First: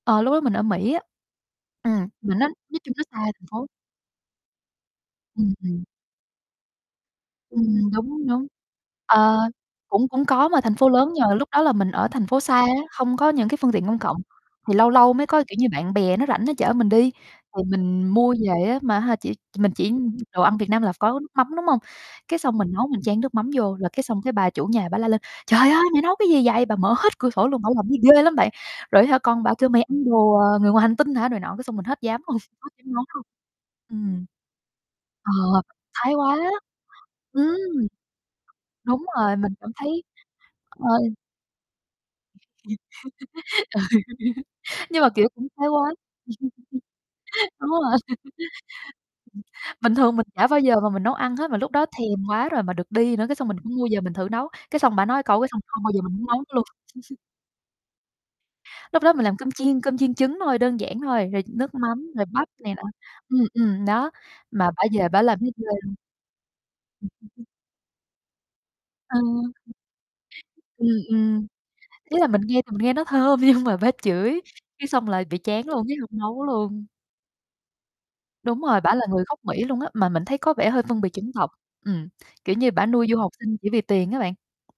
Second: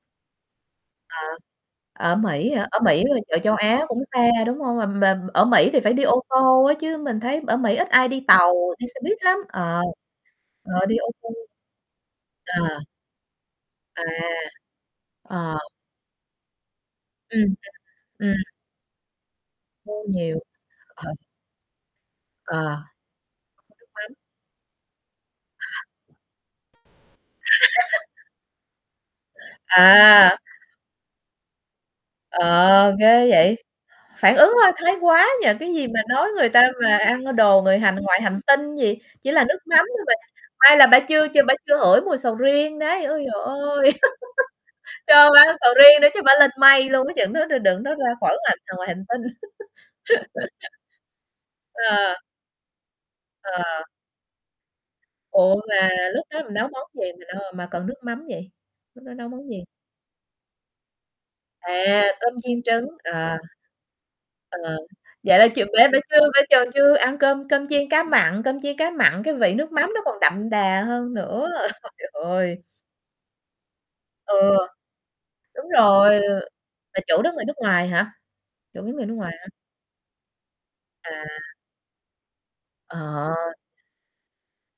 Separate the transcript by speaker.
Speaker 1: Ờ, lúc đó mình ở Mỹ á.
Speaker 2: Ờ,
Speaker 1: Ừm,
Speaker 2: ở
Speaker 1: mà nó
Speaker 2: Mỹ hả? Ở
Speaker 1: nói chung
Speaker 2: Mỹ
Speaker 1: nó
Speaker 2: ở
Speaker 1: xa
Speaker 2: chợ
Speaker 1: thành
Speaker 2: Châu
Speaker 1: phố.
Speaker 2: Á cũng xa, đúng hông? Mà mà ở
Speaker 1: Ừm,
Speaker 2: Mỹ thì
Speaker 1: ừm.
Speaker 2: phải đi ô tô á, chứ mình thấy ở Mỹ ít
Speaker 1: Ừm,
Speaker 2: ai đi
Speaker 1: đúng, đúng.
Speaker 2: tàu, đi xe buýt lắm,
Speaker 1: Ờ,
Speaker 2: ờ,
Speaker 1: cũng cũng có, mà thành
Speaker 2: ờ,
Speaker 1: phố
Speaker 2: đi ô
Speaker 1: lớn nhưng
Speaker 2: tô,
Speaker 1: mà lúc đó là mình ở thành phố xa á,
Speaker 2: à.
Speaker 1: không có những cái phương tiện công
Speaker 2: À,
Speaker 1: cộng, thì lâu lâu mới có, kiểu
Speaker 2: ờ.
Speaker 1: như, bạn bè nó rảnh nó chở mình đi.
Speaker 2: Ừm, ừm,
Speaker 1: Thì mình
Speaker 2: ừm.
Speaker 1: mua về á, mà ha, chỉ mình chỉ
Speaker 2: Mua nhiều,
Speaker 1: đồ ăn Việt Nam là
Speaker 2: ờ.
Speaker 1: có nước mắm, đúng hông? Cái xong mình
Speaker 2: Ờ,
Speaker 1: nấu mình chan nước mắm vô,
Speaker 2: nước
Speaker 1: là cái
Speaker 2: mắm.
Speaker 1: xong cái bà chủ nhà bả la lên: "Trời ơi! Mày nấu cái gì vậy?" Bà mở hết cửa sổ luôn, bả làm gì ghê lắm bạn. Rồi á hả, con bả kêu "Mày ăn đồ,
Speaker 2: À!
Speaker 1: ờ, người ngoài hành tinh hả" này nọ, cái xong mình hết dám luôn, hết dám
Speaker 2: Ờ,
Speaker 1: nấu luôn.
Speaker 2: ghê vậy.
Speaker 1: Ừm.
Speaker 2: Phản ứng hơi thái quá
Speaker 1: Ờ,
Speaker 2: nhỉ, cái gì mà
Speaker 1: thái
Speaker 2: nói
Speaker 1: quá,
Speaker 2: người ta mà ăn
Speaker 1: ừm.
Speaker 2: đồ người hành ngoài hành tinh gì,
Speaker 1: Đúng
Speaker 2: chỉ
Speaker 1: rồi,
Speaker 2: là
Speaker 1: mình
Speaker 2: nước
Speaker 1: cảm
Speaker 2: mắm
Speaker 1: thấy,
Speaker 2: thôi mà, may là
Speaker 1: ơ
Speaker 2: bả chưa chưa bả chưa hửi mùi sầu
Speaker 1: Ừ.
Speaker 2: riêng đấy, ôi giời ơi!
Speaker 1: Nhưng mà, kiểu,
Speaker 2: Cho bả
Speaker 1: cũng
Speaker 2: ăn
Speaker 1: thái
Speaker 2: sầu
Speaker 1: quá,
Speaker 2: riêng đi chắc bả lên mây luôn á, chừng đó đ
Speaker 1: đúng rồi.
Speaker 2: đừng nói ra khỏi ngành, à, ngoài hành tinh.
Speaker 1: Bình thường mình chả bao giờ mà mình nấu ăn hết, mà lúc đó
Speaker 2: Ờ.
Speaker 1: thèm quá rồi mà được đi nữa, cái xong mình cũng
Speaker 2: Ờ.
Speaker 1: mua về mình thử nấu, cái xong bả nói câu, cái
Speaker 2: Ủa,
Speaker 1: xong không
Speaker 2: mà
Speaker 1: bao giờ mình
Speaker 2: lúc
Speaker 1: muốn nấu
Speaker 2: đó
Speaker 1: nữa
Speaker 2: mình
Speaker 1: luôn.
Speaker 2: nấu món gì, mình ơ, mà cần nước mắm vậy?
Speaker 1: Lúc
Speaker 2: Lúc đó
Speaker 1: đó mình
Speaker 2: nấu
Speaker 1: làm
Speaker 2: món
Speaker 1: cơm
Speaker 2: gì?
Speaker 1: chiên cơm chiên trứng thôi, đơn giản thôi, rồi nước
Speaker 2: À,
Speaker 1: mắm, rồi
Speaker 2: cơm
Speaker 1: bắp
Speaker 2: chiên
Speaker 1: này nọ
Speaker 2: trứng, ờ.
Speaker 1: ừm, ừm, đó,
Speaker 2: Ờ,
Speaker 1: mà bả về bả làm
Speaker 2: vậy là
Speaker 1: thấy
Speaker 2: chịu
Speaker 1: ghê
Speaker 2: bả
Speaker 1: luôn.
Speaker 2: bả chưa bả chòn chưa ăn cơm
Speaker 1: [unintelligible]
Speaker 2: cơm chiên cá mặn, cơm chiên cá
Speaker 1: Ừ.
Speaker 2: mặn cái vị nước mắm nó còn đậm đà
Speaker 1: Ừm,
Speaker 2: hơn
Speaker 1: ừm.
Speaker 2: nữa. Trời
Speaker 1: Ý là mình
Speaker 2: ơi
Speaker 1: nghe thì mình nghe nó thơm, nhưng mà bả chửi,
Speaker 2: Ừ,
Speaker 1: cái xong là bị chán
Speaker 2: đúng
Speaker 1: luôn, chứ hông
Speaker 2: rồi,
Speaker 1: nấu luôn.
Speaker 2: bà chủ đó người nước ngoài hả?
Speaker 1: Đúng
Speaker 2: Chủ
Speaker 1: rồi,
Speaker 2: đó
Speaker 1: bả
Speaker 2: người
Speaker 1: là
Speaker 2: nước
Speaker 1: người
Speaker 2: ngoài
Speaker 1: gốc
Speaker 2: hả?
Speaker 1: Mỹ luôn á, mà mình thấy có vẻ hơi phân biệt
Speaker 2: À.
Speaker 1: chủng tộc, ừm, kiểu như, bả nuôi du học
Speaker 2: Ờ.
Speaker 1: sinh chỉ vì tiền á bạn.